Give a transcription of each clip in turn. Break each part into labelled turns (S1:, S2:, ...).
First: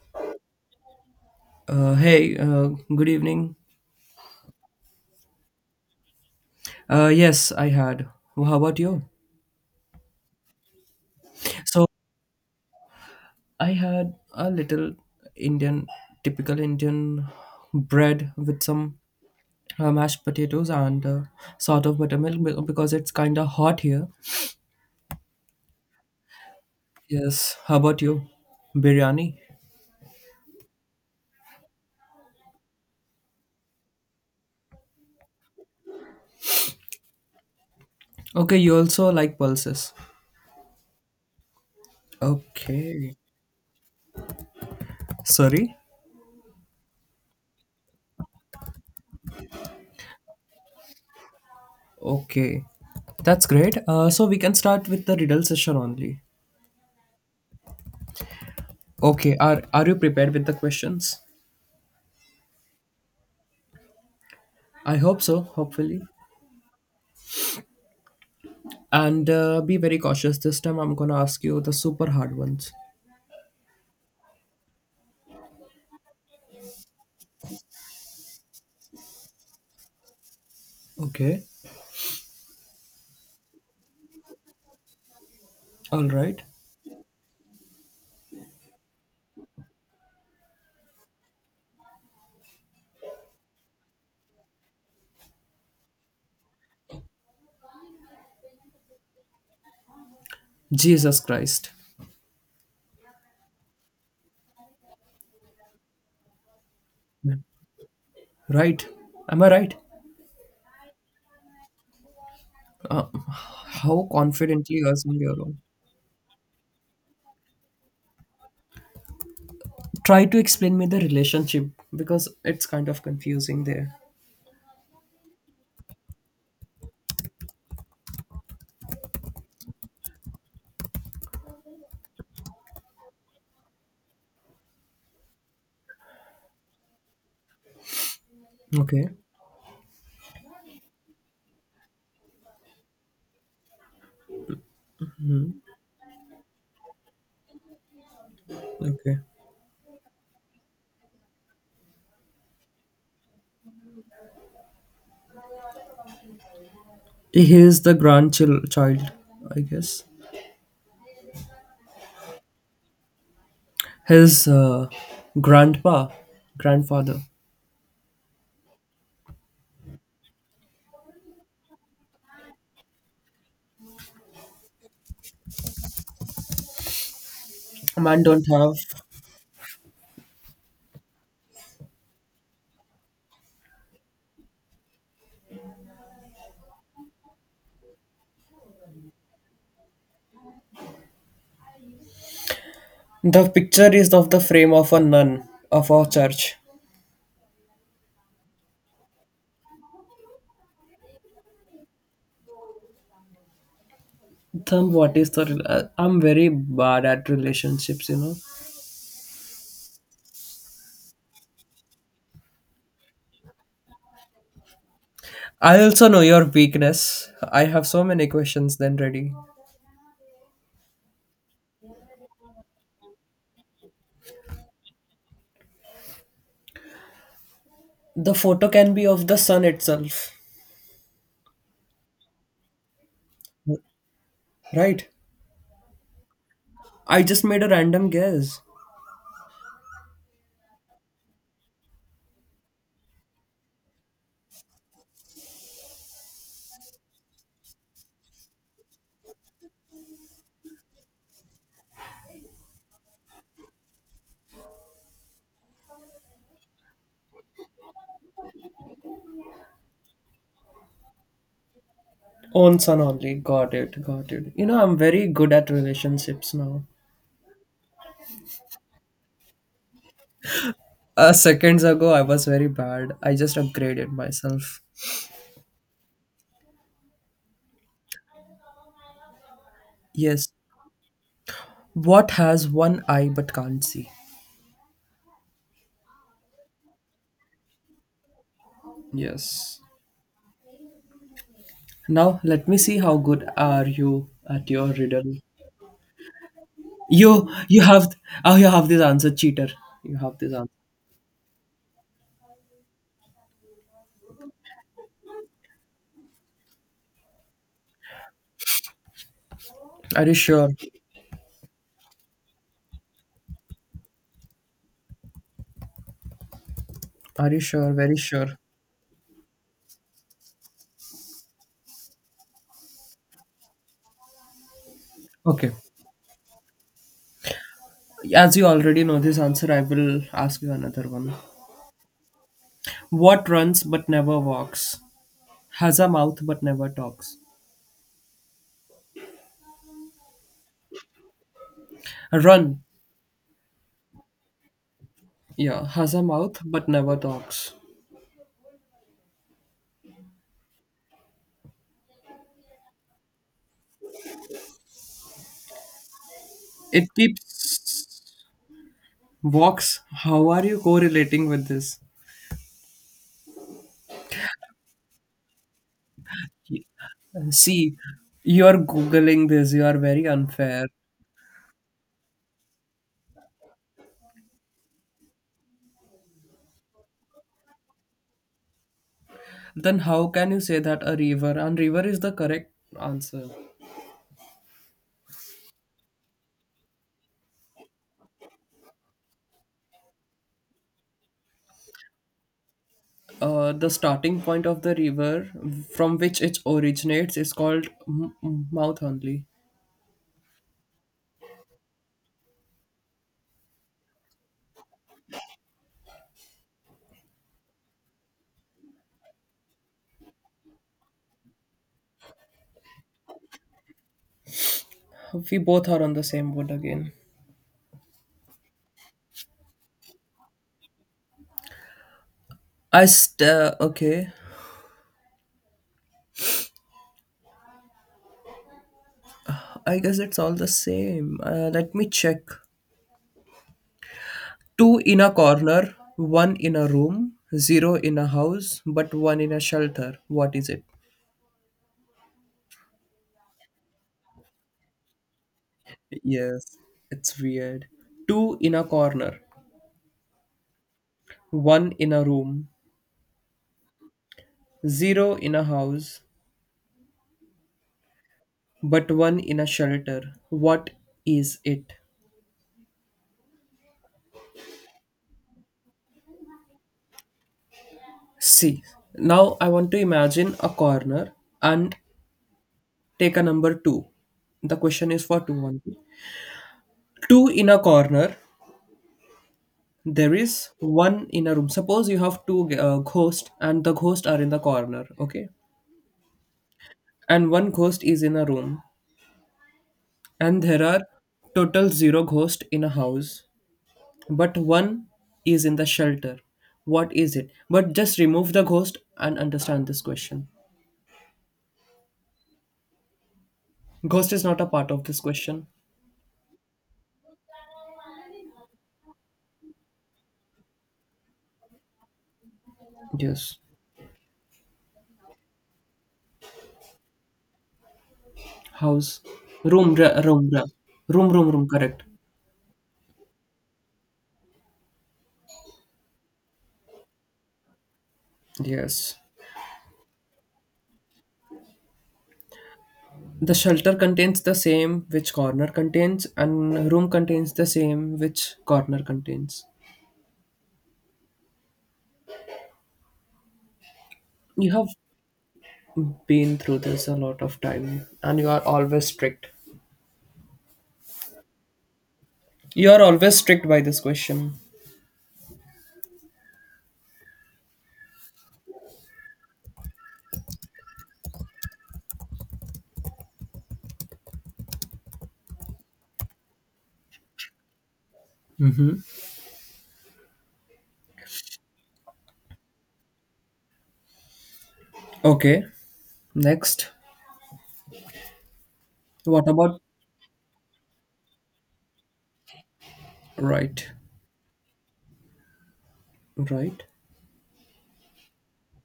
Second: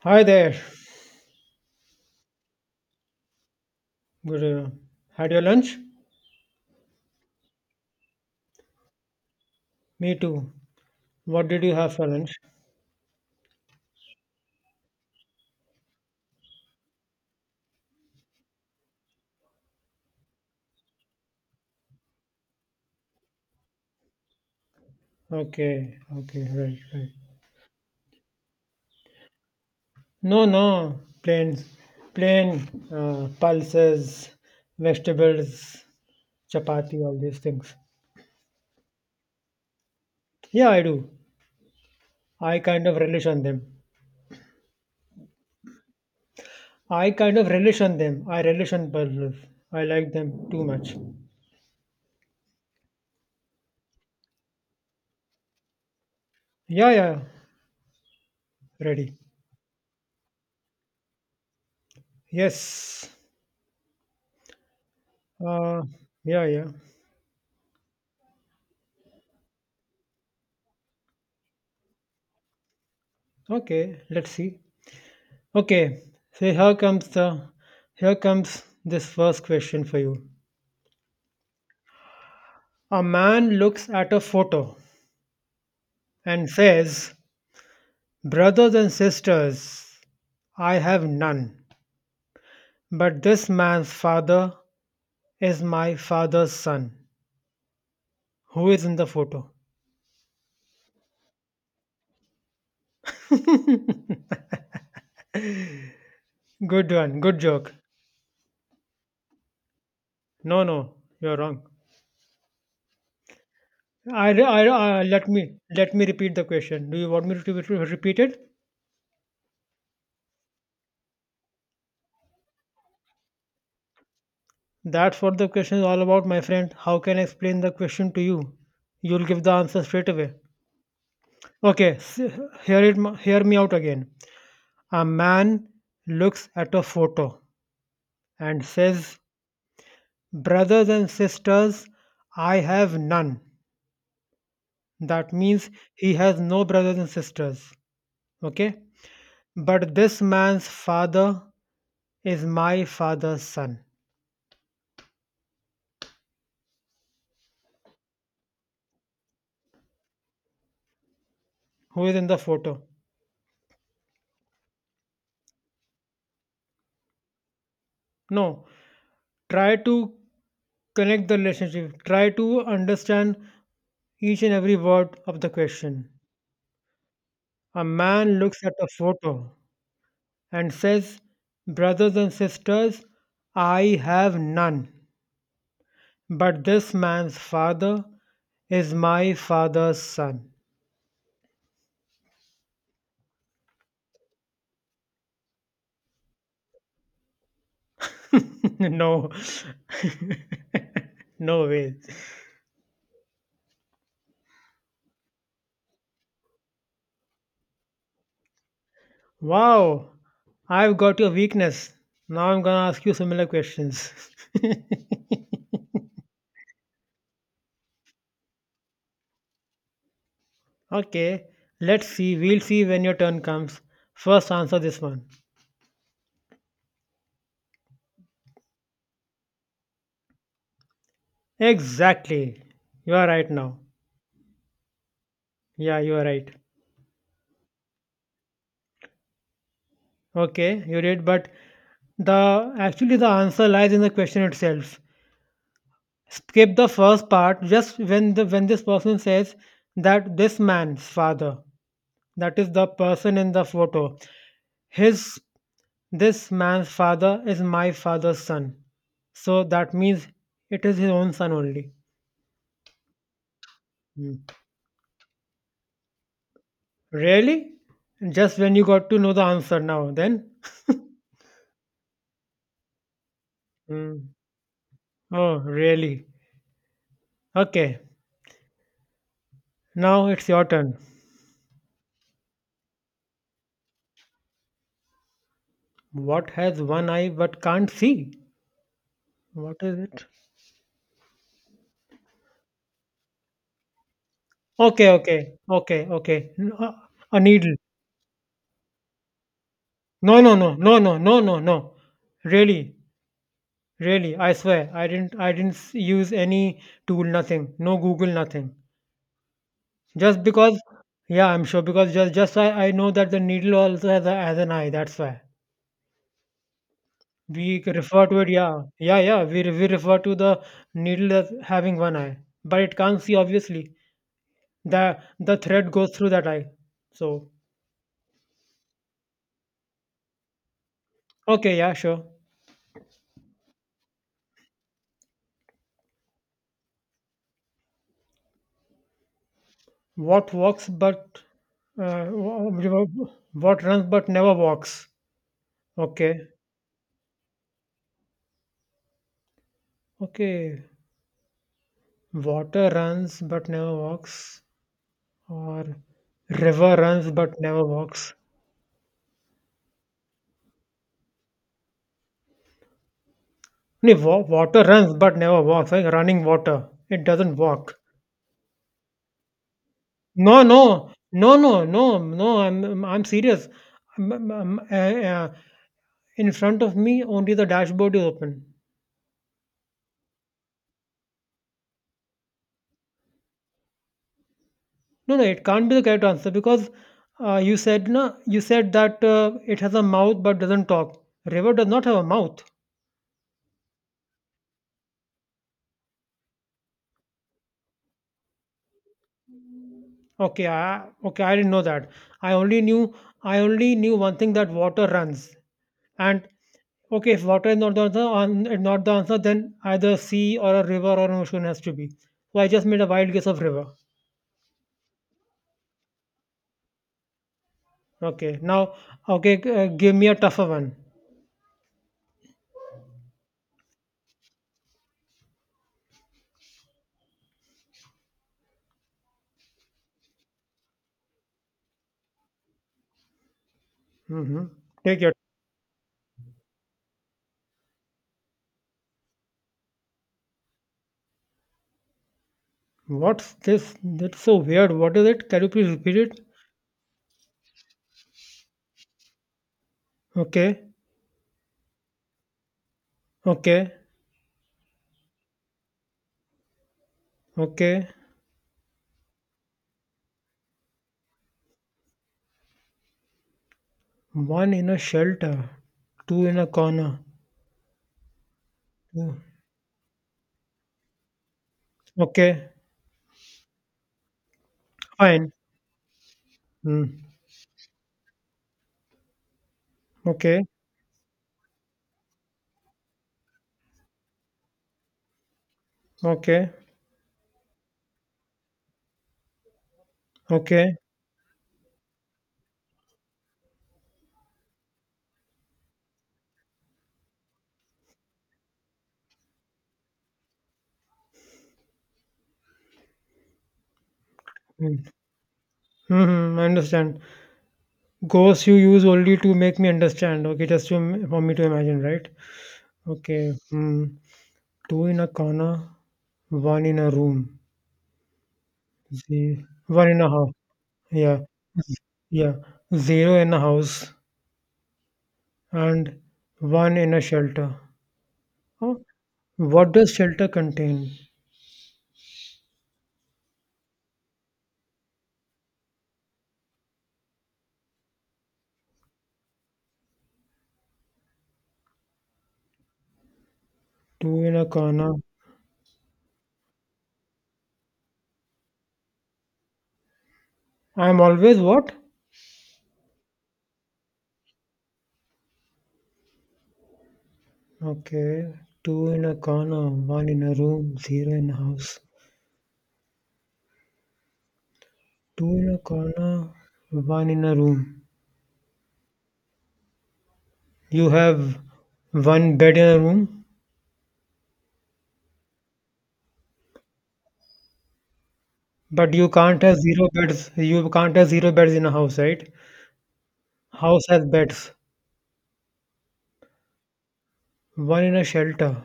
S1: Hi there.
S2: Hey, good evening.
S1: Good. Had your lunch?
S2: Yes, I had. Well, how about you?
S1: Me too. What did you
S2: So
S1: have for lunch?
S2: I had a little Indian, typical Indian bread with some mashed potatoes and sort of buttermilk because it's kind of hot here.
S1: Okay. Okay. Right. Right.
S2: Yes. How about you? Biryani.
S1: No. No. Plain. Plain. Pulses, vegetables, chapati, all these things.
S2: Okay, you also like pulses.
S1: Yeah, I do. I kind of
S2: Okay.
S1: relish on them.
S2: Sorry.
S1: I kind of relish on them. I relish on pulses. I like them too much.
S2: Okay, that's great. So we can start with the riddle session only.
S1: Yeah. Yeah. Ready.
S2: Okay, are you prepared with the questions?
S1: Yes.
S2: I hope so,
S1: Uh.
S2: hopefully.
S1: Yeah. Yeah.
S2: And be very cautious. This time I'm gonna ask you the super hard ones.
S1: Okay. Let's see. Okay, so here comes this first question for you.
S2: Okay.
S1: A man looks at a photo
S2: All right.
S1: and says, "Brothers and sisters, I have none, but this man's father is my father's son." Who is in the photo?
S2: Jesus Christ.
S1: Good one,
S2: Yeah.
S1: good joke.
S2: Right. Am I right?
S1: No, no, you're wrong.
S2: How
S1: I, I,
S2: confidently you are
S1: I
S2: saying
S1: let
S2: you're.
S1: me repeat the question. Do you want me to repeat it?
S2: Try to explain me the relationship because it's kind of confusing there.
S1: That's what the question is all about, my friend. How can I explain the question to you? You'll give the answer straight away. Okay, hear it, hear me out again. A man looks at a photo and
S2: Okay.
S1: says, "Brothers and sisters, I have none." That means he has no brothers and sisters. Okay,
S2: Okay.
S1: but this man's father is my father's son,
S2: He is the grandchild, child, I guess.
S1: who is in the photo.
S2: His grandpa, grandfather.
S1: No, try to connect the relationship. Try to understand each and every word of the question. A
S2: Man
S1: man
S2: don't
S1: looks at
S2: have.
S1: a photo and says, Brothers and sisters, I have none. But this man's father is my father's son.
S2: The picture is of the frame of a nun of our church.
S1: no, no way.
S2: Then what is the? I'm very bad at relationships.
S1: Wow, I've got your weakness. Now I'm gonna ask you similar questions.
S2: I also know your weakness. I have so many questions then ready.
S1: Okay, let's see. We'll see when your turn comes. First, answer this one.
S2: The photo can be of the sun itself,
S1: Exactly. You are right now.
S2: right?
S1: Yeah, you are right.
S2: I just made a random guess.
S1: Okay, you did, but the actually the answer lies in the question itself. Skip the first part just when the when this person says that this man's father, that is the person in the photo, his this man's father is my father's son. So that means it is his own son only.
S2: Own son only. Got it. Got
S1: Hmm.
S2: it. You know, I'm very good at relationships now.
S1: Really? Just when you got to know the answer now, then?
S2: Seconds ago, I was very bad. I just upgraded
S1: Hmm.
S2: myself.
S1: Oh, really? Okay, now it's
S2: Yes.
S1: your turn.
S2: What has one eye but can't see?
S1: What has one eye but can't see?
S2: Yes.
S1: What is it?
S2: Now let me see how good are you at your
S1: Okay,
S2: riddle.
S1: okay, okay, okay. A
S2: You
S1: needle.
S2: you have oh you have this answer, cheater. You have
S1: No,
S2: this
S1: no,
S2: answer.
S1: no, no, no, no, no, no. Really, really, I swear, I didn't use any tool, nothing. No Google, nothing.
S2: Are you
S1: Just
S2: sure?
S1: because, yeah, I'm sure because just I know that the needle also has an eye. That's why.
S2: Are you
S1: We
S2: sure? Very
S1: refer to it,
S2: sure.
S1: yeah. We refer to the needle as having one eye, but it can't see obviously. The
S2: Okay.
S1: thread goes through that eye. So
S2: As you already know this answer, I will ask you another one.
S1: okay, yeah, sure.
S2: What runs but never walks? Has a mouth but never talks.
S1: What walks but uh,
S2: Run.
S1: wha- what runs but never walks?
S2: Yeah, has a
S1: Okay,
S2: mouth but never talks.
S1: okay. Water runs but never walks, or river
S2: It
S1: runs but never
S2: keeps
S1: walks.
S2: walks. How are you correlating with this?
S1: No, water runs but never walks. Like running water, it doesn't walk.
S2: See, you're googling this. You are very
S1: No,
S2: unfair.
S1: no, no, no, no, no. I'm serious. Um, um, um, uh, uh, in front of me, only the dashboard is open.
S2: Then how can you say that a river? And river is the correct answer.
S1: No, no, it can't be the correct answer because you said no. You said that it has a mouth but doesn't talk. River does not have a mouth.
S2: The starting point of the river from which it originates is called Mouth Only.
S1: Okay, I didn't know that. I only knew I only knew one thing that water runs. And okay, if water is not the answer, not the answer, then either sea or a river or an ocean has to be. So I just made a wild guess of river.
S2: We both are on the same boat again.
S1: Okay. Now, okay, give me a tougher one.
S2: Okay. I guess it's all the same. Let me check.
S1: hmm
S2: Two
S1: Take
S2: in a
S1: your.
S2: corner, one in a room, zero in a house, but one in a shelter. What is it?
S1: What's this? That's so weird. What is it? Can you please repeat it?
S2: Yes, it's weird. Two in a corner,
S1: Okay.
S2: one in a room,
S1: Okay.
S2: zero in a house,
S1: Okay.
S2: but one in a shelter. What is it?
S1: One in a shelter, two in a corner.
S2: See,
S1: Hmm.
S2: now I want to imagine a corner and
S1: Okay.
S2: take a number two. The question is for
S1: Fine.
S2: two, one, two.
S1: Hmm.
S2: Two in a corner. There
S1: Okay.
S2: is one in a room. Suppose you have two ghosts and the ghosts are in the corner, okay?
S1: Okay.
S2: And one ghost is in a room, and there
S1: Okay.
S2: are total zero ghosts in a house but one is in the shelter. What is it? But just remove the ghost and understand this question. Ghost is not a part
S1: Mm.
S2: of this question.
S1: Mm-hmm. I understand. Ghosts you use only to make me understand. Okay, for me to imagine, right? Okay.
S2: Yes.
S1: Hmm. Two in a corner, one in a room.
S2: House.
S1: See,
S2: Room,
S1: one in
S2: ra-
S1: a
S2: room,
S1: house.
S2: ra- room,
S1: Yeah,
S2: room, room, correct.
S1: yeah. Zero in a house and one in a shelter. Oh,
S2: Yes.
S1: what does shelter contain?
S2: The shelter contains the same which corner contains, and room contains the same which corner contains.
S1: Two in a
S2: You have
S1: corner.
S2: been through this a lot of time, and you are always strict.
S1: I'm always what?
S2: You are always strict by this question.
S1: Okay. Two in a corner, one in a room, zero in a house. Two in a corner, one in a room. You have one bed in a room,
S2: Okay. Next.
S1: but you
S2: What
S1: can't have
S2: about.
S1: zero beds. You can't have zero beds in a house, right?
S2: Right,
S1: House has beds.
S2: right.
S1: One in a shelter.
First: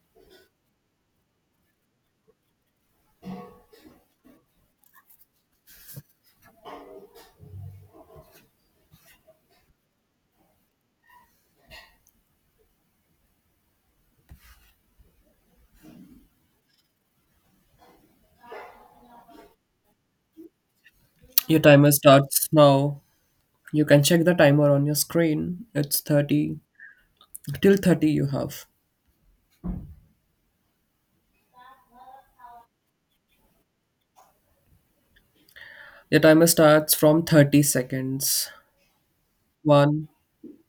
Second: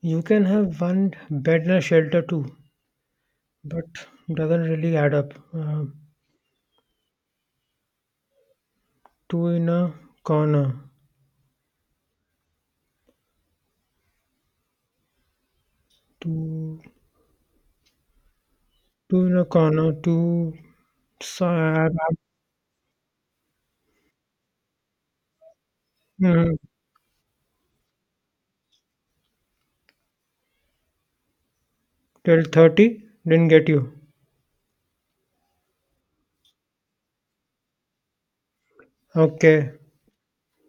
S1: You can have one bed in a shelter too. But doesn't really add up. Two in a corner, two two in a corner, so,
S2: Your
S1: uh,
S2: timer starts now. You can check the timer on your screen. It's
S1: mm,
S2: 30. Till 30 you have.
S1: 12 didn't get you.
S2: Your timer starts from 30 seconds.
S1: Okay,
S2: One,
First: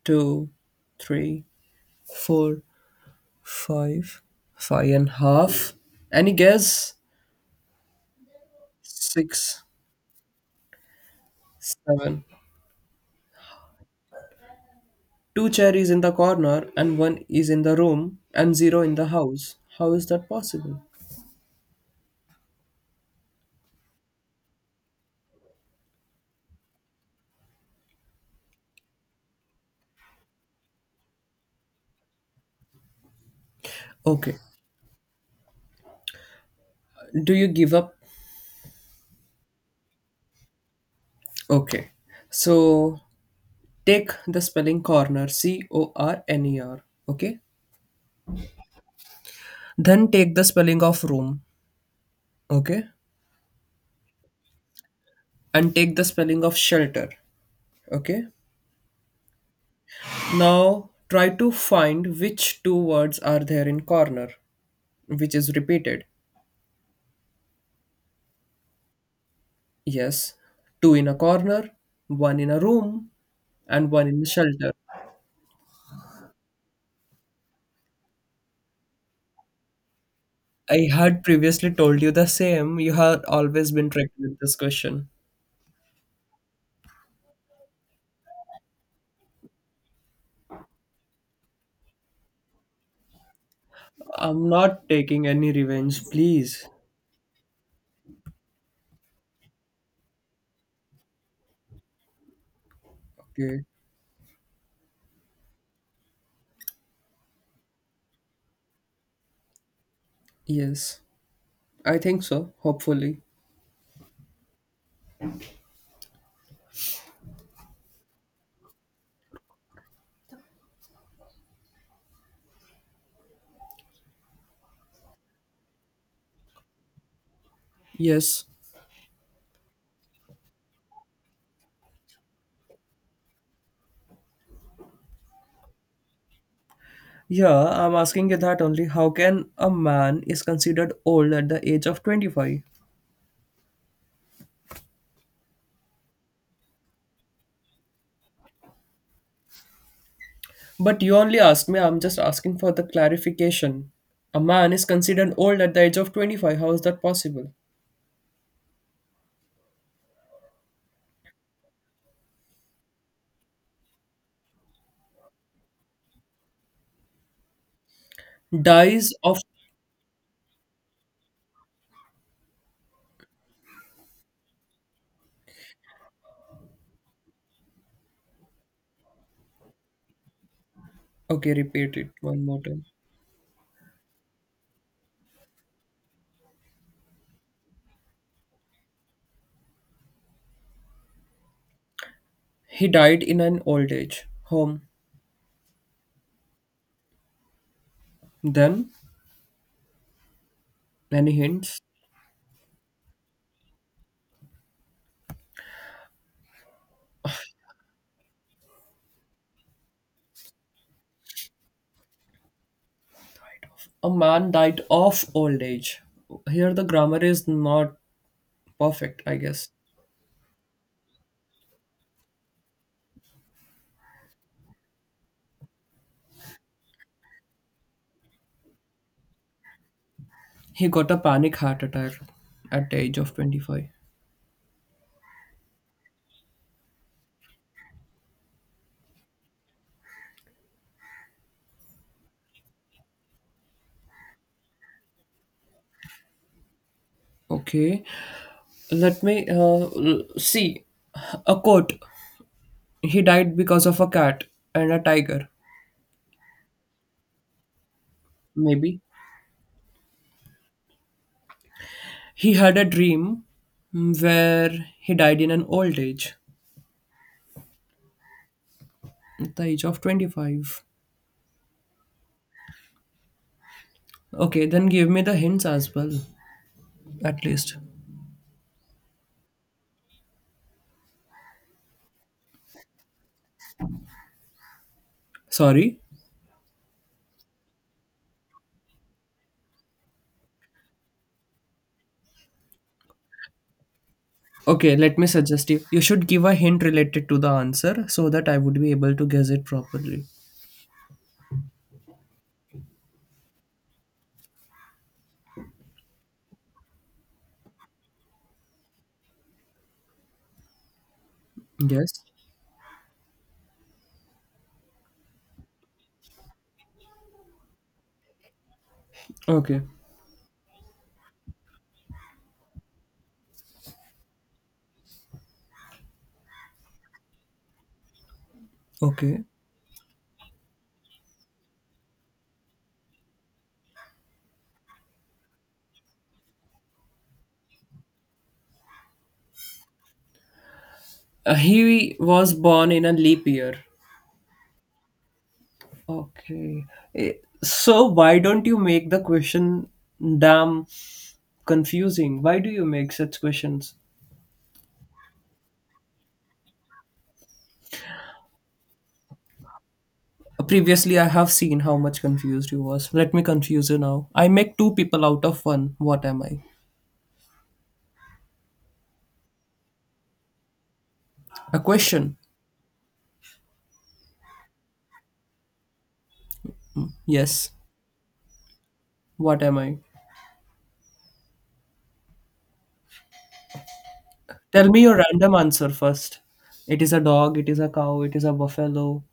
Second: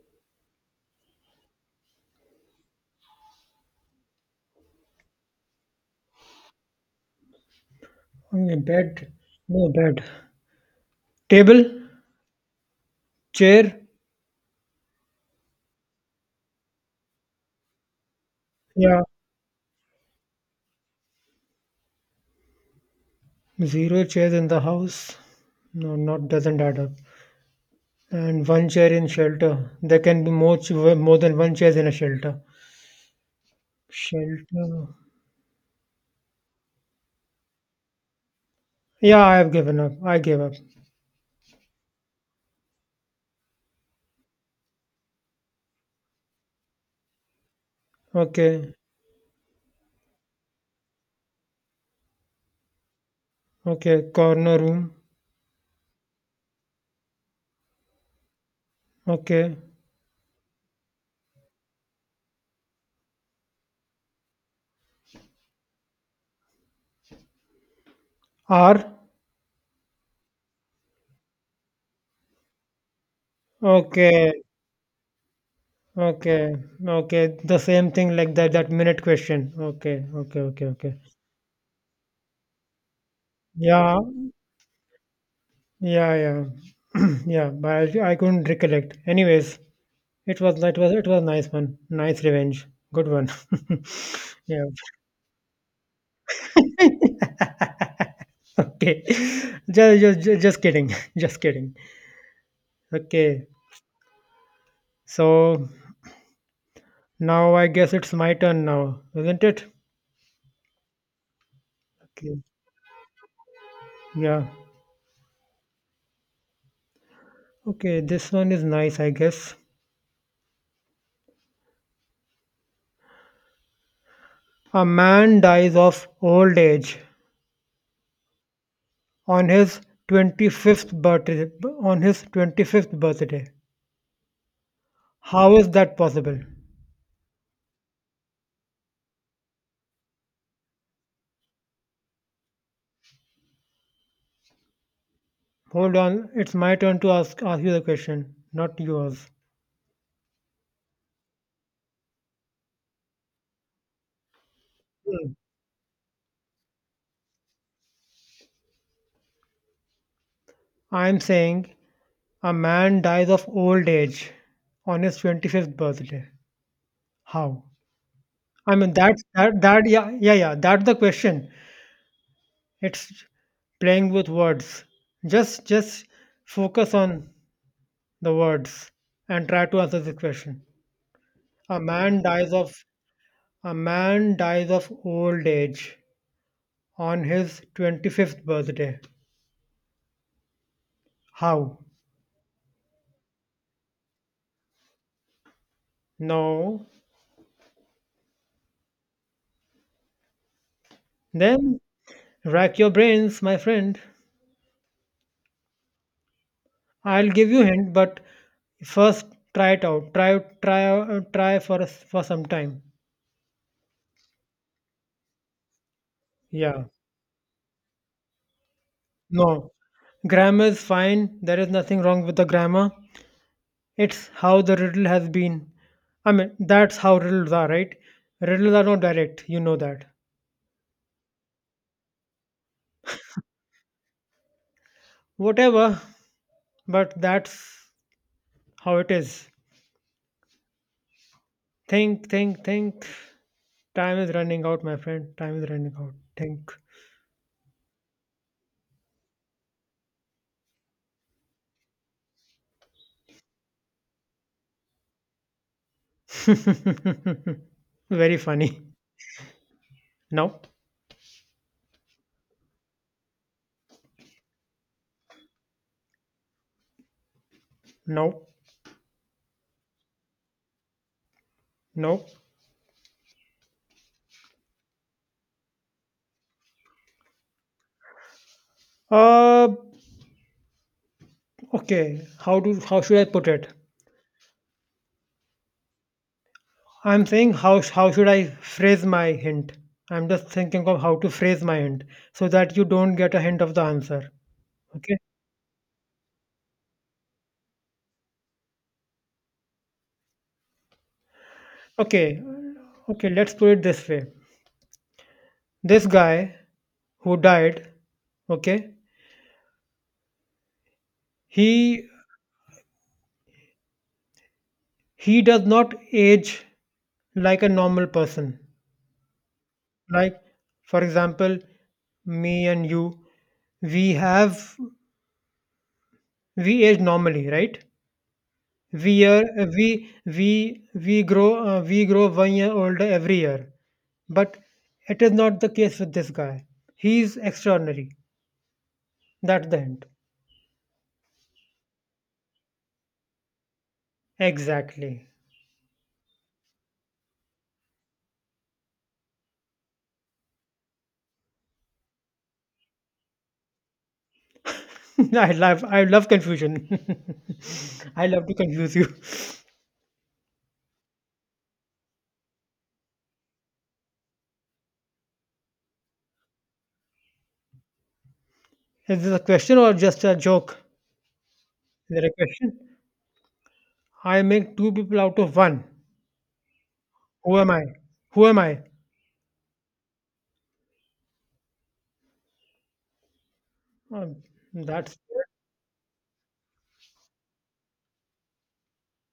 S2: two, three, four, five, five and a half. Any guess?
S1: okay, bed,
S2: Six,
S1: no bed, table,
S2: seven.
S1: chair,
S2: Two cherries in the corner and one is in the room and zero in
S1: yeah,
S2: the house. How is that possible?
S1: zero chairs in the house. No, not doesn't add up. And one chair in shelter. There can be more than one chairs in a shelter.
S2: Okay.
S1: Shelter.
S2: Do you give up?
S1: Yeah, I have given up. I gave up.
S2: Okay. So take the spelling corner, C O R N E R, okay?
S1: Okay.
S2: Then take the spelling of room, okay?
S1: Okay, corner room.
S2: And take the spelling of shelter, okay?
S1: Okay.
S2: Now try to find which two words are there in corner, which is repeated.
S1: R.
S2: Yes, two in a corner, one in a room, and one in the
S1: Okay.
S2: shelter.
S1: Okay. Okay. The same thing like that, that minute question. Okay. Okay. Okay.
S2: I
S1: Okay.
S2: had previously told you the same. You had always been
S1: Yeah.
S2: tricked with this question.
S1: Yeah. Yeah. Yeah. But I couldn't recollect. Anyways, it was it was it was nice one. Nice revenge. Good one.
S2: I'm
S1: Yeah.
S2: not taking any revenge, please.
S1: Okay. Just kidding. Just kidding. Okay.
S2: Okay.
S1: So now I guess it's my turn now, isn't it?
S2: Yes. I think
S1: Okay.
S2: so, hopefully.
S1: Yeah. Okay, this one is nice, I guess. A man dies of old age
S2: Yes.
S1: on his 25th birthday on his 25th birthday. How is that possible?
S2: Yeah, I'm asking you that only. How can a man is considered old at the age of 25?
S1: Hold on, it's my turn to ask you the question, not yours.
S2: But you only asked me, I'm just asking for the clarification. A man is
S1: Hmm.
S2: considered old at the age of 25. How is that possible?
S1: I'm saying a man dies of old age on his 25th birthday. How? I mean
S2: Dies
S1: that's
S2: of.
S1: that that Yeah, that's the question. It's playing with words. Just focus on the words and try to answer this question.
S2: Okay,
S1: A
S2: repeat it
S1: man
S2: one
S1: dies
S2: more
S1: of
S2: time.
S1: a man dies of old age on his 25th birthday. How?
S2: He died in an old age home.
S1: No.
S2: Then, any
S1: Then
S2: hints?
S1: rack your brains, my friend. I'll give you hint, but first try it out. Try for a for some time.
S2: A man died of old age. Here
S1: Yeah.
S2: the grammar is not perfect, I guess.
S1: No. Grammar is fine. There is nothing wrong with the grammar. It's how the riddle has been. I mean, that's how riddles are, right? Riddles are not direct, you know that.
S2: He got a panic heart attack at the age of 25.
S1: Whatever, but that's how it is. Think, think. Time is running out, my friend. Time is running out. Think.
S2: Okay, let me see. A quote. He died because of a cat and a tiger,
S1: Very funny.
S2: maybe.
S1: No,
S2: He had a dream where he died in an old age
S1: no,
S2: at the age of 25.
S1: no.
S2: Okay, then give me the hints as well, at least.
S1: Uh, okay. How should I put it?
S2: Sorry.
S1: I'm saying how should I phrase my hint? I'm just thinking of how to phrase my hint so that you don't get a hint of the answer.
S2: Okay,
S1: Okay?
S2: let me suggest you. You should give a hint related to the answer so that I would be able to guess it properly.
S1: Okay. Okay, let's put it this way. This guy who died, okay? He
S2: Yes.
S1: he does not age like a normal person.
S2: Okay.
S1: Like for example, me and you, we have we age normally, right? We
S2: Okay.
S1: year, we grow we grow 1 year older every year, but it is not the case with this guy. He is extraordinary. That's the hint.
S2: He was born in a leap year.
S1: Exactly.
S2: Okay. Eh, So why don't you make the question damn confusing? Why do you make such questions?
S1: I love confusion. I love to confuse you.
S2: Previously, I have seen how much confused you was. Let me confuse you now. I make two people out of one. What am I?
S1: Is this a question or just a joke?
S2: A
S1: Is there a
S2: question.
S1: question? I make two people out of one. Who am
S2: Yes.
S1: I? Who am I?
S2: What am I?
S1: Um,
S2: Tell me
S1: that's
S2: your random answer first. It is a dog. It is a cow. It is a buffalo.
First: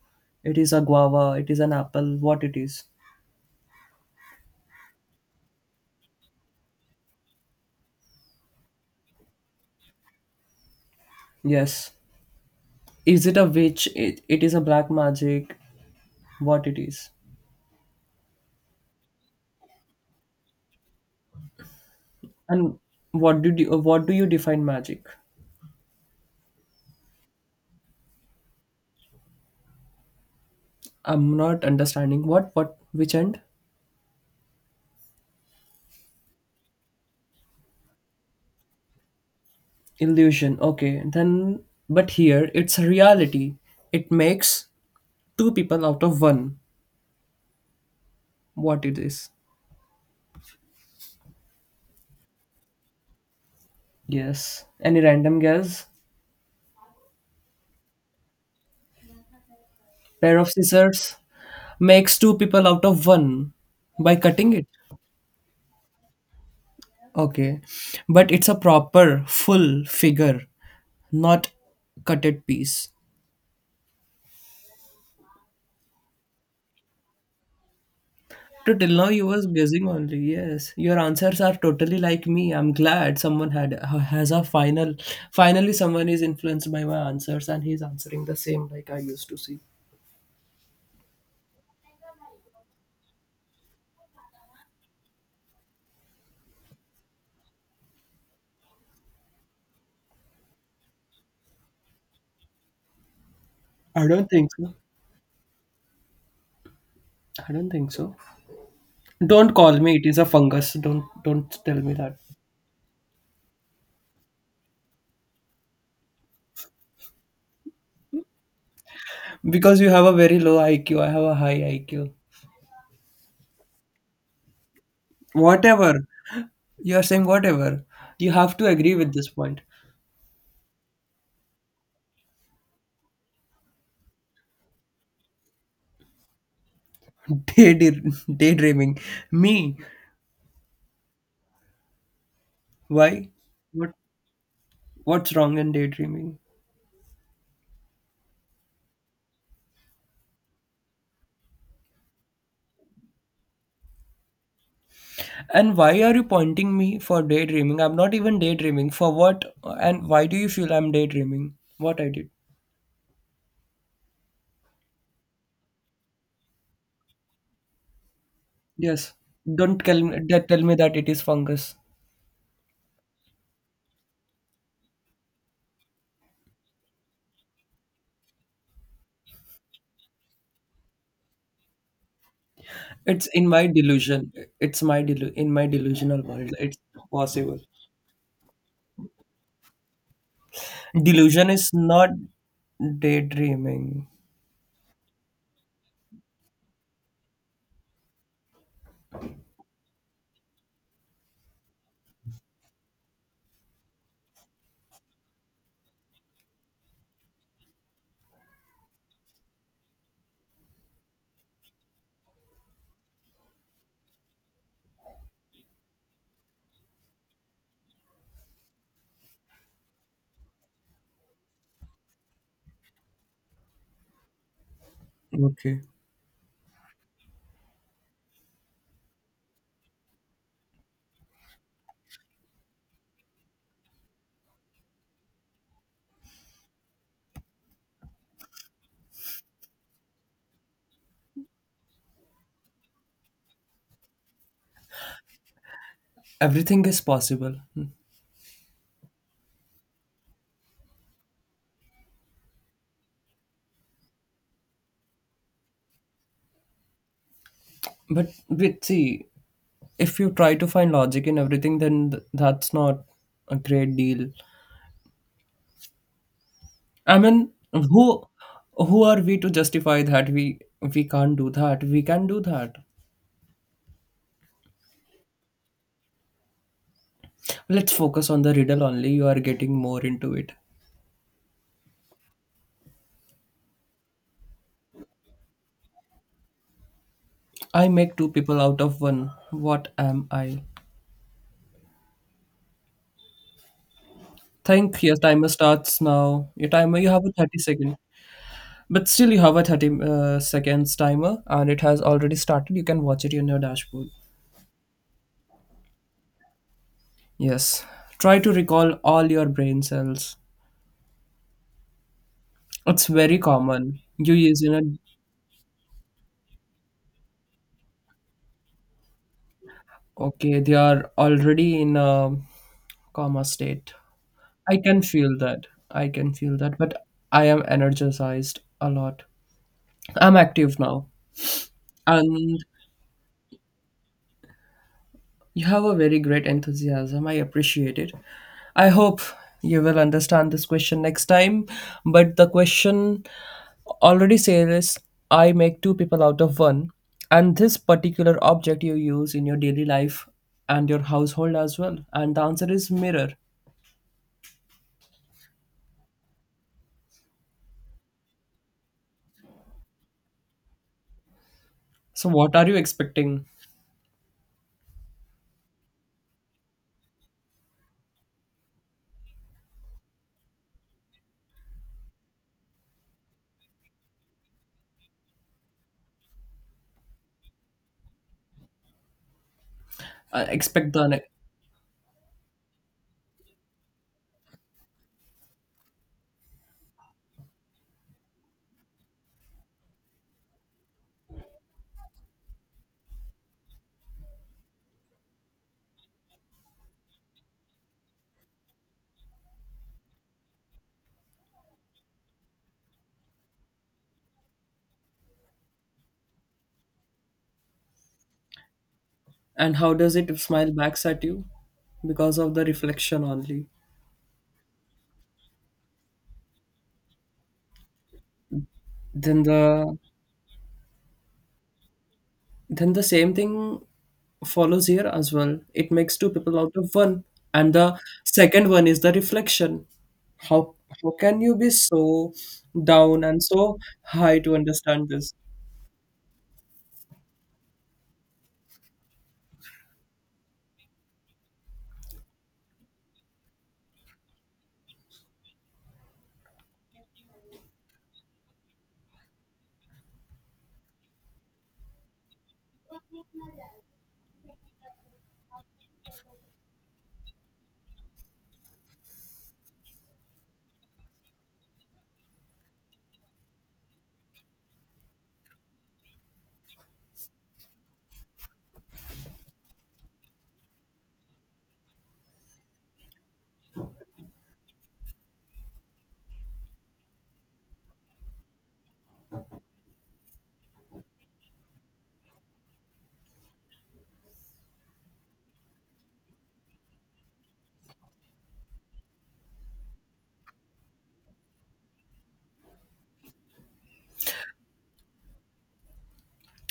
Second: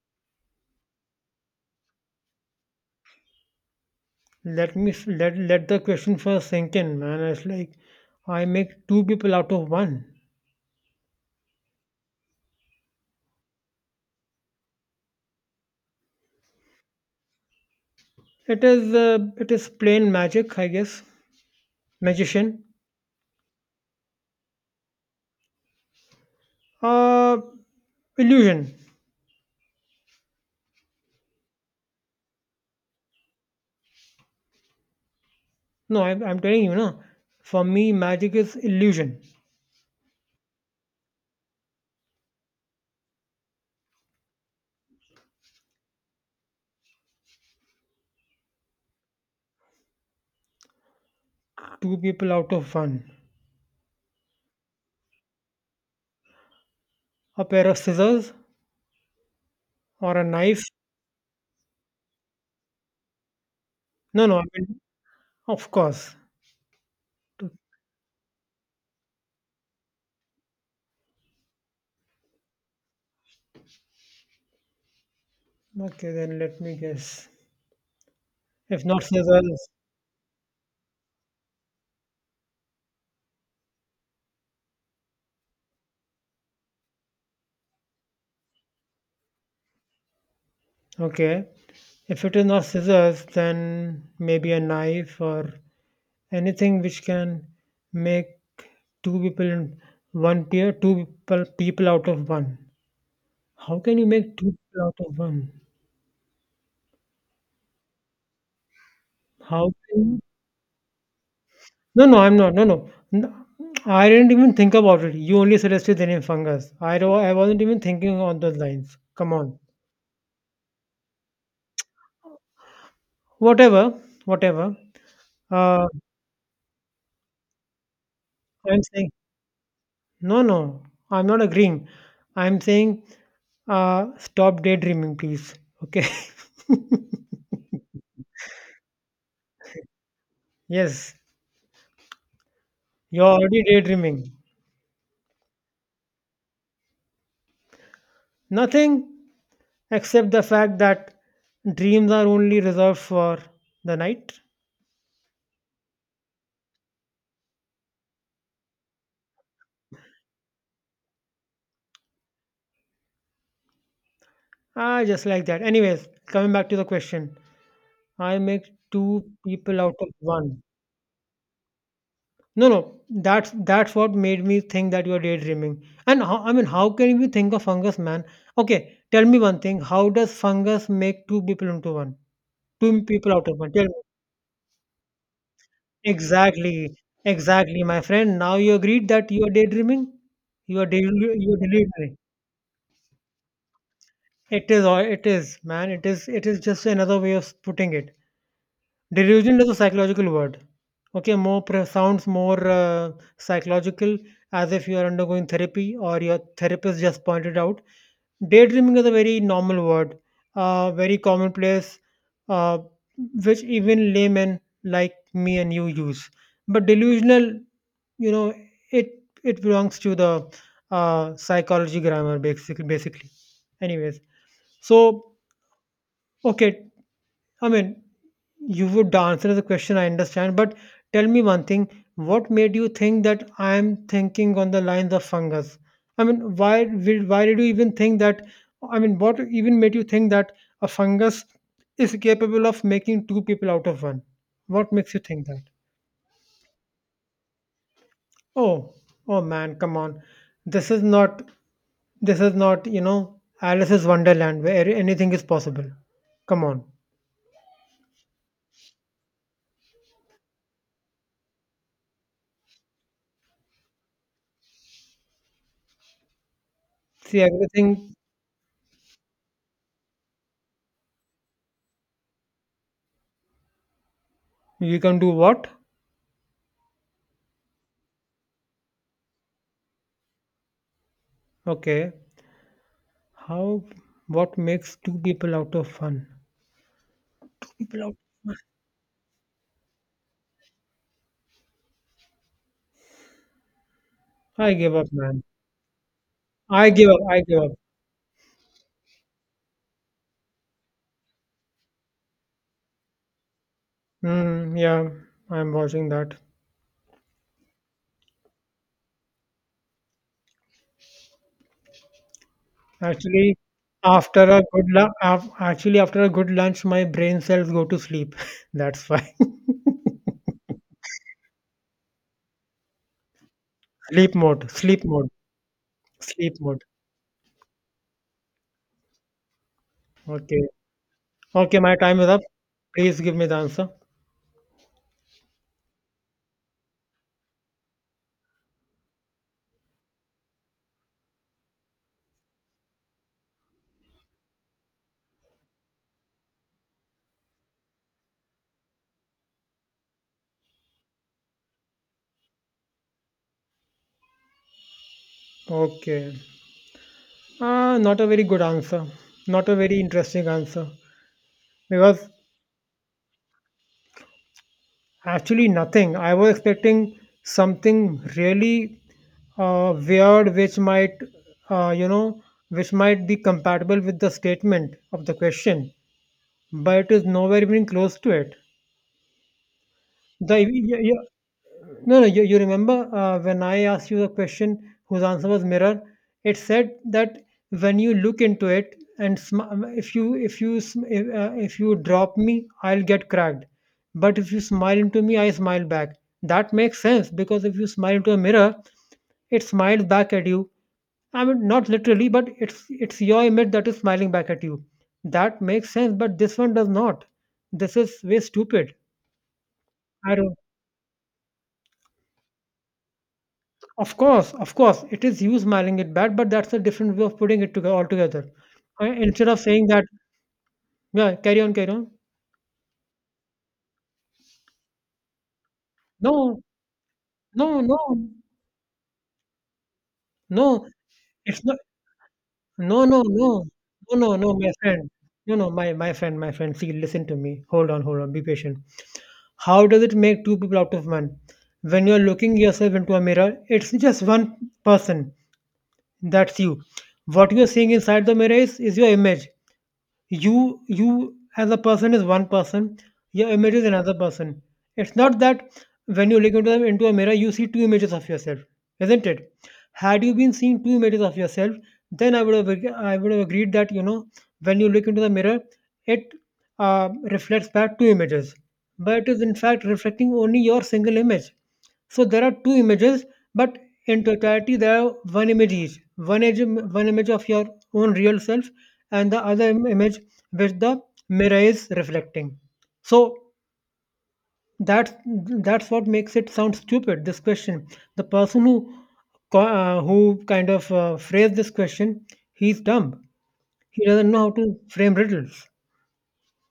S2: It is a guava. It is an apple. What it is?
S1: Let let the question first sink in, man. It's like I make two people out of one.
S2: Yes. Is it a witch? It is a black magic. What it is?
S1: It is plain magic, I guess. Magician,
S2: And what do you define magic?
S1: uh, illusion.
S2: I'm not understanding. What which end?
S1: No, I, I'm telling you, no. For me, magic is illusion.
S2: Illusion. Okay. Then but here it's a reality. It makes two people out of one. What it is?
S1: Two people out of one.
S2: Yes. Any random guess?
S1: A pair of scissors or a
S2: Pair of
S1: knife.
S2: scissors makes two people out of one by
S1: No, no. I
S2: cutting it.
S1: mean, of course. Two-
S2: Okay. But it's a proper full figure, not cutted piece.
S1: Okay, then let me guess.
S2: To
S1: If
S2: till
S1: not
S2: now you was
S1: scissors,
S2: guessing only. Yes, your answers are totally like me. I'm glad someone had has a final. Finally, someone is influenced by my answers and he's answering the same like I used to see.
S1: okay. If it is not scissors, then maybe a knife or anything which can make two people in one pair, two people people out of one. How can you
S2: I don't
S1: make
S2: think
S1: two
S2: so.
S1: people out of one?
S2: I don't think so. Don't
S1: How
S2: call me. It
S1: can
S2: is
S1: you?
S2: a fungus. Don't tell me
S1: No,
S2: that
S1: no, I'm not. No, no. I didn't even think about it. You only suggested the name fungus. I wasn't even thinking on those lines. Come on.
S2: because you have a very low IQ. I have a high IQ.
S1: Whatever, whatever. Uh,
S2: Whatever you are saying, whatever you have to
S1: I'm
S2: agree
S1: saying
S2: with this point.
S1: no, no. I'm not agreeing. I'm saying stop daydreaming, please. Okay.
S2: Day Daydreaming. Me.
S1: yes. You're
S2: Why?
S1: already
S2: What?
S1: daydreaming.
S2: What's wrong in daydreaming?
S1: Nothing except the fact that dreams are only reserved for the night.
S2: And why are you pointing me for daydreaming? I'm not even daydreaming. For what? And why do you feel I'm daydreaming? What I did?
S1: Ah, just like that. Anyways, coming back to the question, I make
S2: Yes.
S1: two
S2: Don't
S1: people out
S2: tell
S1: of
S2: me that
S1: one.
S2: tell me that it is fungus.
S1: No, no, that's what made me think that you're daydreaming. And how, I mean, how can you think of fungus, man? Okay, tell me one thing. How does fungus make two people into one? Two
S2: It's
S1: people out
S2: in
S1: of
S2: my
S1: one. Tell me.
S2: delusion. It's my in my delusional world. It's
S1: Exactly,
S2: possible.
S1: exactly, my friend. Now you agreed that you are daydreaming. You are
S2: Delusion
S1: you are
S2: is not
S1: delusional.
S2: daydreaming.
S1: It is, all. It is, man. It is just another way of putting it. Delusion is a psychological word. Okay, sounds more psychological, as if you are undergoing therapy or your therapist just pointed out. Daydreaming is a very normal word, very commonplace, uh, which even laymen like me and you use. But delusional you know it it belongs to the psychology grammar basically, anyways, so
S2: Okay.
S1: okay. I mean, you would answer the question, I understand, but tell me one thing. What made you think that I am thinking on the lines of fungus? I mean, why did you even think that? I mean, what even made you think that a fungus is capable of making two people out of one? What makes you think that?
S2: Everything is possible.
S1: Oh, oh man, come on. This is not this is not, you know, Alice's Wonderland where anything is possible. Come on.
S2: But with see, if you try to find logic in everything, then that's not a great deal. I
S1: See,
S2: mean,
S1: everything.
S2: who are we to justify that we can't do that? We can do that.
S1: You can do what?
S2: Let's focus on the riddle only. You are getting more into it.
S1: Okay. How, what makes two people out of fun?
S2: I
S1: People out.
S2: make two people out of one. What am I?
S1: I give
S2: Think
S1: up,
S2: your
S1: man.
S2: timer starts now. Your
S1: I
S2: timer, you
S1: give up.
S2: have a
S1: I give
S2: 30
S1: up.
S2: second. But still, you have a 30 seconds timer and it has already started. You can watch it in your dashboard.
S1: Mm, yeah, I'm watching that.
S2: Yes. Try to recall all your brain cells. It's very
S1: Actually,
S2: common. You
S1: after a
S2: use in a.
S1: good lu- af- actually after a good lunch, my brain cells go to sleep. That's why.
S2: Okay, they are already in a coma state.
S1: Sleep mode.
S2: I
S1: Sleep
S2: can
S1: mode.
S2: feel that. I can
S1: Sleep
S2: feel that,
S1: mode.
S2: but I am energized a lot. I'm
S1: Okay.
S2: active now.
S1: Okay, my time is up.
S2: And
S1: Please give me the answer.
S2: you have a very great enthusiasm. I appreciate it. I hope you will understand this question next time. But the question already says I make two people out of one. And this particular object you use in your daily life and your household as well. And the answer is mirror.
S1: Okay. Ah, not a very good answer. Not a very interesting answer.
S2: So,
S1: Because
S2: what are you expecting?
S1: actually, nothing. I was expecting something really weird, which might, uh, you know, which might be compatible with the statement of the question, but it is nowhere even close to it. The
S2: Expect
S1: yeah,
S2: the
S1: yeah. No, no, you remember when I asked you the question whose answer was mirror? It said that when you look into it and if you drop me, I'll get cracked. But if you smile into me, I smile back. That makes sense, because if you smile into a mirror, it smiles back at you. I mean, not literally, but it's your image that is smiling back at you. That makes sense, but this one does not. This is way stupid.
S2: and how does
S1: I
S2: it
S1: don't.
S2: smile backs at you? Because of the reflection only.
S1: Of course, it is you smiling it back, but that's a different way of putting it together altogether.
S2: then
S1: Instead of saying
S2: the
S1: that, yeah, carry on, carry on.
S2: then the same thing follows here as well. It makes two people
S1: No,
S2: out of one, and
S1: no, no,
S2: the second one is the reflection. how
S1: no.
S2: how can you
S1: It's
S2: be
S1: not.
S2: so
S1: No, no,
S2: down and
S1: no,
S2: so
S1: no, no,
S2: high
S1: no,
S2: to
S1: my
S2: understand
S1: friend.
S2: this?
S1: No, no, my friend. See, listen to me. Hold on, hold on. Be patient. How does it make two people out of one? When you're looking yourself into a mirror, it's just one person. That's you. What you're seeing inside the mirror is your image. You as a person is one person, your image is another person. It's not that when you look into a mirror you see two images of yourself, isn't it? Had you been seeing two images of yourself, then I would have agreed that, you know, when you look into the mirror, it reflects back two images. But it is in fact reflecting only your single image. So there are two images, but in totality there are one image each. One image of your own real self, and the image which the mirror is reflecting. So that's that's what makes it sound stupid. This question, the person who who kind of phrased this question, he's dumb. He doesn't know how to frame riddles.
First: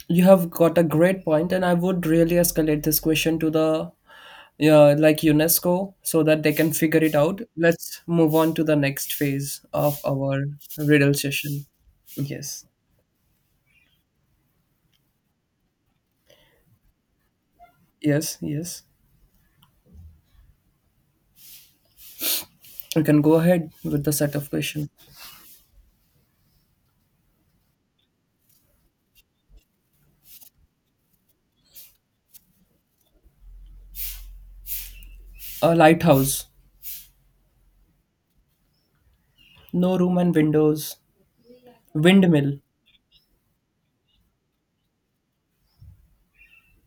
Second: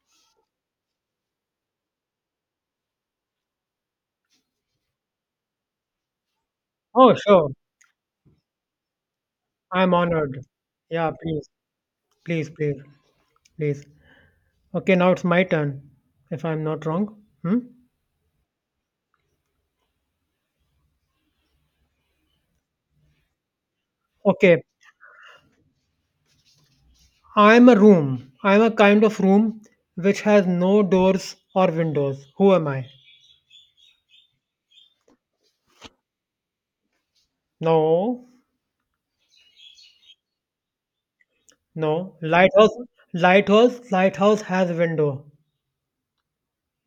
S2: You have got a great point, and I would really escalate this question to the, yeah, like UNESCO so that they can figure
S1: Oh
S2: it out.
S1: sure,
S2: Let's move on to the next phase
S1: I'm
S2: of
S1: honored.
S2: our
S1: Yeah,
S2: riddle
S1: please,
S2: session.
S1: please,
S2: Yes,
S1: please, please. Okay, now it's my turn, if I'm not wrong. Hmm?
S2: yes, yes. You can go ahead with the set of
S1: Okay,
S2: questions.
S1: I'm a room. I'm a kind of room which has no doors or windows. Who am I?
S2: A lighthouse,
S1: No,
S2: no room and windows.
S1: no.
S2: Windmill,
S1: Lighthouse, lighthouse has window.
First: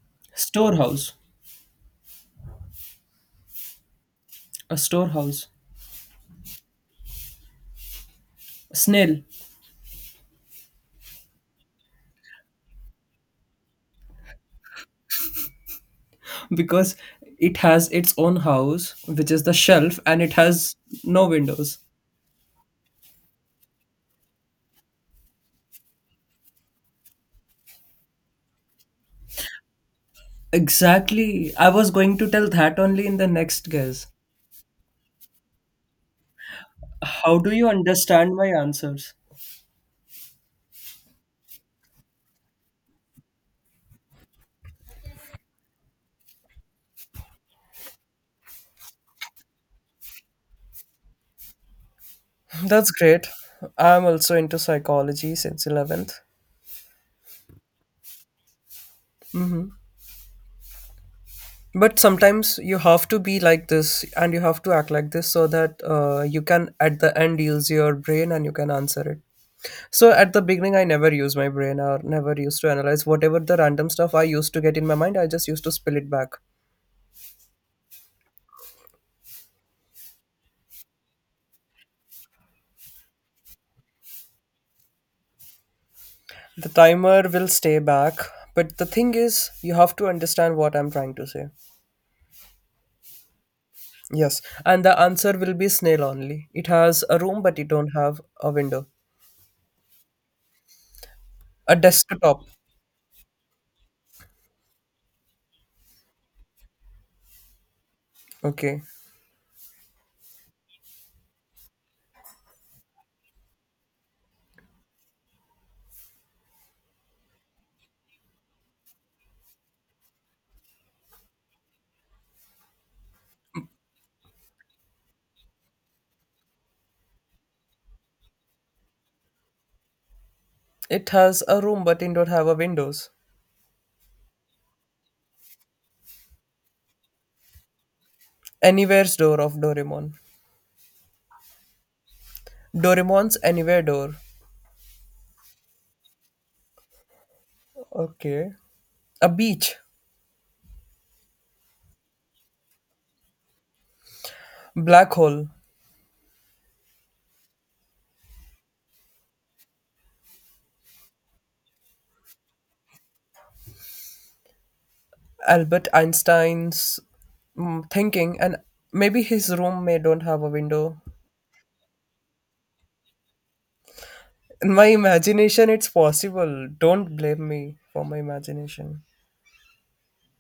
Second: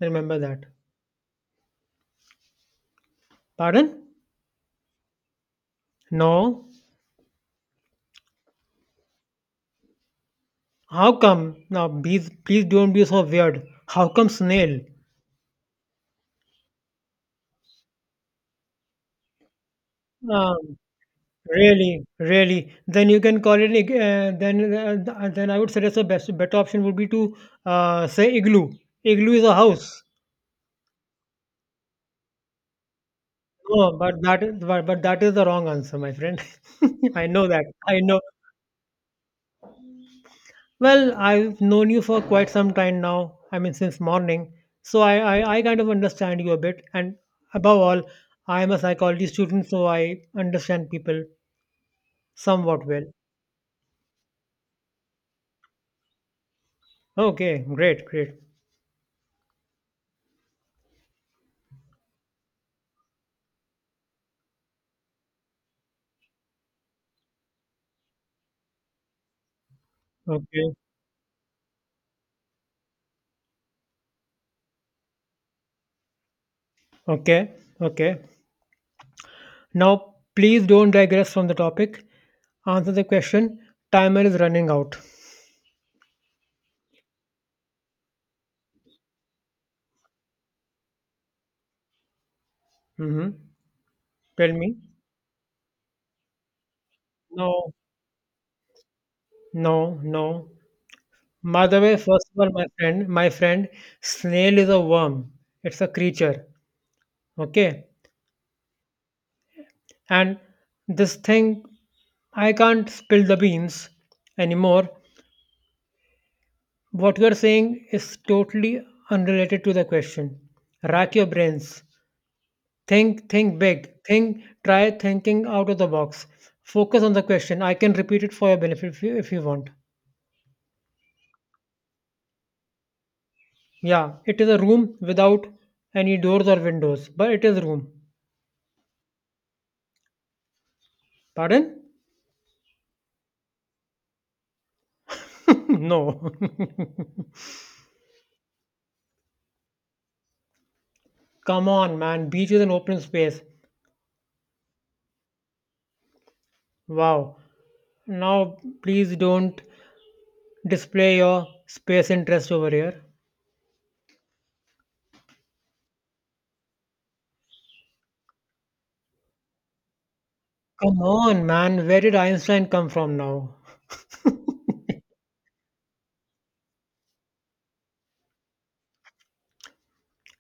S1: Remember that.
S2: storehouse,
S1: Pardon?
S2: a storehouse.
S1: No.
S2: Snail,
S1: How come? Now, please, please don't be so weird. How come snail?
S2: because it has its own house, which is the shelf, and it has
S1: Um,
S2: no windows.
S1: Really, really. Then you can call it an then then I would suggest the best better option would be to say igloo. Igloo is a house.
S2: Exactly. I was going to tell that only in the next
S1: No,
S2: guess.
S1: but that is the wrong answer, my friend. I
S2: How
S1: know
S2: do
S1: that.
S2: you
S1: I know.
S2: understand my answers?
S1: Well, I've known you for quite some time now. I mean, since morning. So I kind of understand you a bit. And above all, I am a psychology student, so I understand people somewhat
S2: That's
S1: well.
S2: great. I'm also into psychology since 11th.
S1: Okay, great, great.
S2: But sometimes you have to be like this and you have to act like this so that you can, at the end, use your brain and you can answer it. So at the
S1: Okay,
S2: beginning, I never used my brain or never used to analyze whatever the random stuff I used to get in my mind. I just used to spill it back.
S1: okay, okay. Now, please don't digress from the topic. Answer the question. Timer is running out.
S2: The timer will stay back, but the thing is, you have to understand what I'm trying to say.
S1: Hmm.
S2: Yes,
S1: Tell me.
S2: and the answer will be snail only. It has a room, but it
S1: No,
S2: don't have a window.
S1: no, no. By
S2: A
S1: the way, first of
S2: desktop.
S1: all, my friend, snail is a worm. It's a creature. Okay.
S2: Okay.
S1: And this thing, I can't spill the beans anymore. What you're saying is totally unrelated to the question. Rack your brains. Think big. Think, try thinking out of the box. Focus on the question. I can repeat it for your benefit if you want.
S2: It has a room, but it don't have a windows.
S1: Yeah, it is a room without any doors or windows, but it is room.
S2: Anywhere's door of Doraemon.
S1: Pardon?
S2: Doraemon's anywhere door.
S1: No.
S2: Okay. A beach.
S1: Come on, man. Beach is an open space.
S2: Black hole.
S1: Wow. Now, please don't display your space interest over here.
S2: Albert Einstein's thinking, and maybe his room may don't have a window.
S1: Come on, man. Where did Einstein come from now?
S2: In my imagination, it's possible. Don't blame me for my imagination.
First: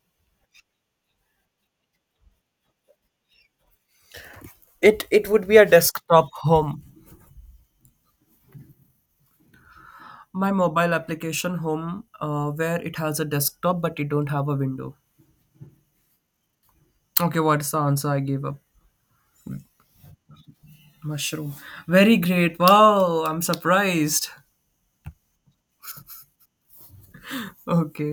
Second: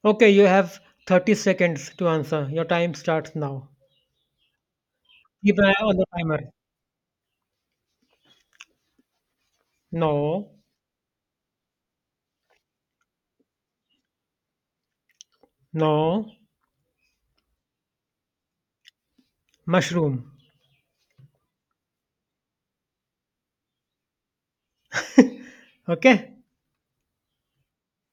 S1: Okay, you have 30 seconds to answer. Your time starts now.
S2: It would be
S1: Keep an
S2: a
S1: eye on the
S2: desktop
S1: timer.
S2: home. My
S1: No,
S2: mobile application home, where it has a desktop but it don't have a window.
S1: no,
S2: Okay, what's the answer I gave up?
S1: mushroom.
S2: Mushroom. Very great. Wow, I'm surprised.
S1: Okay?
S2: Okay.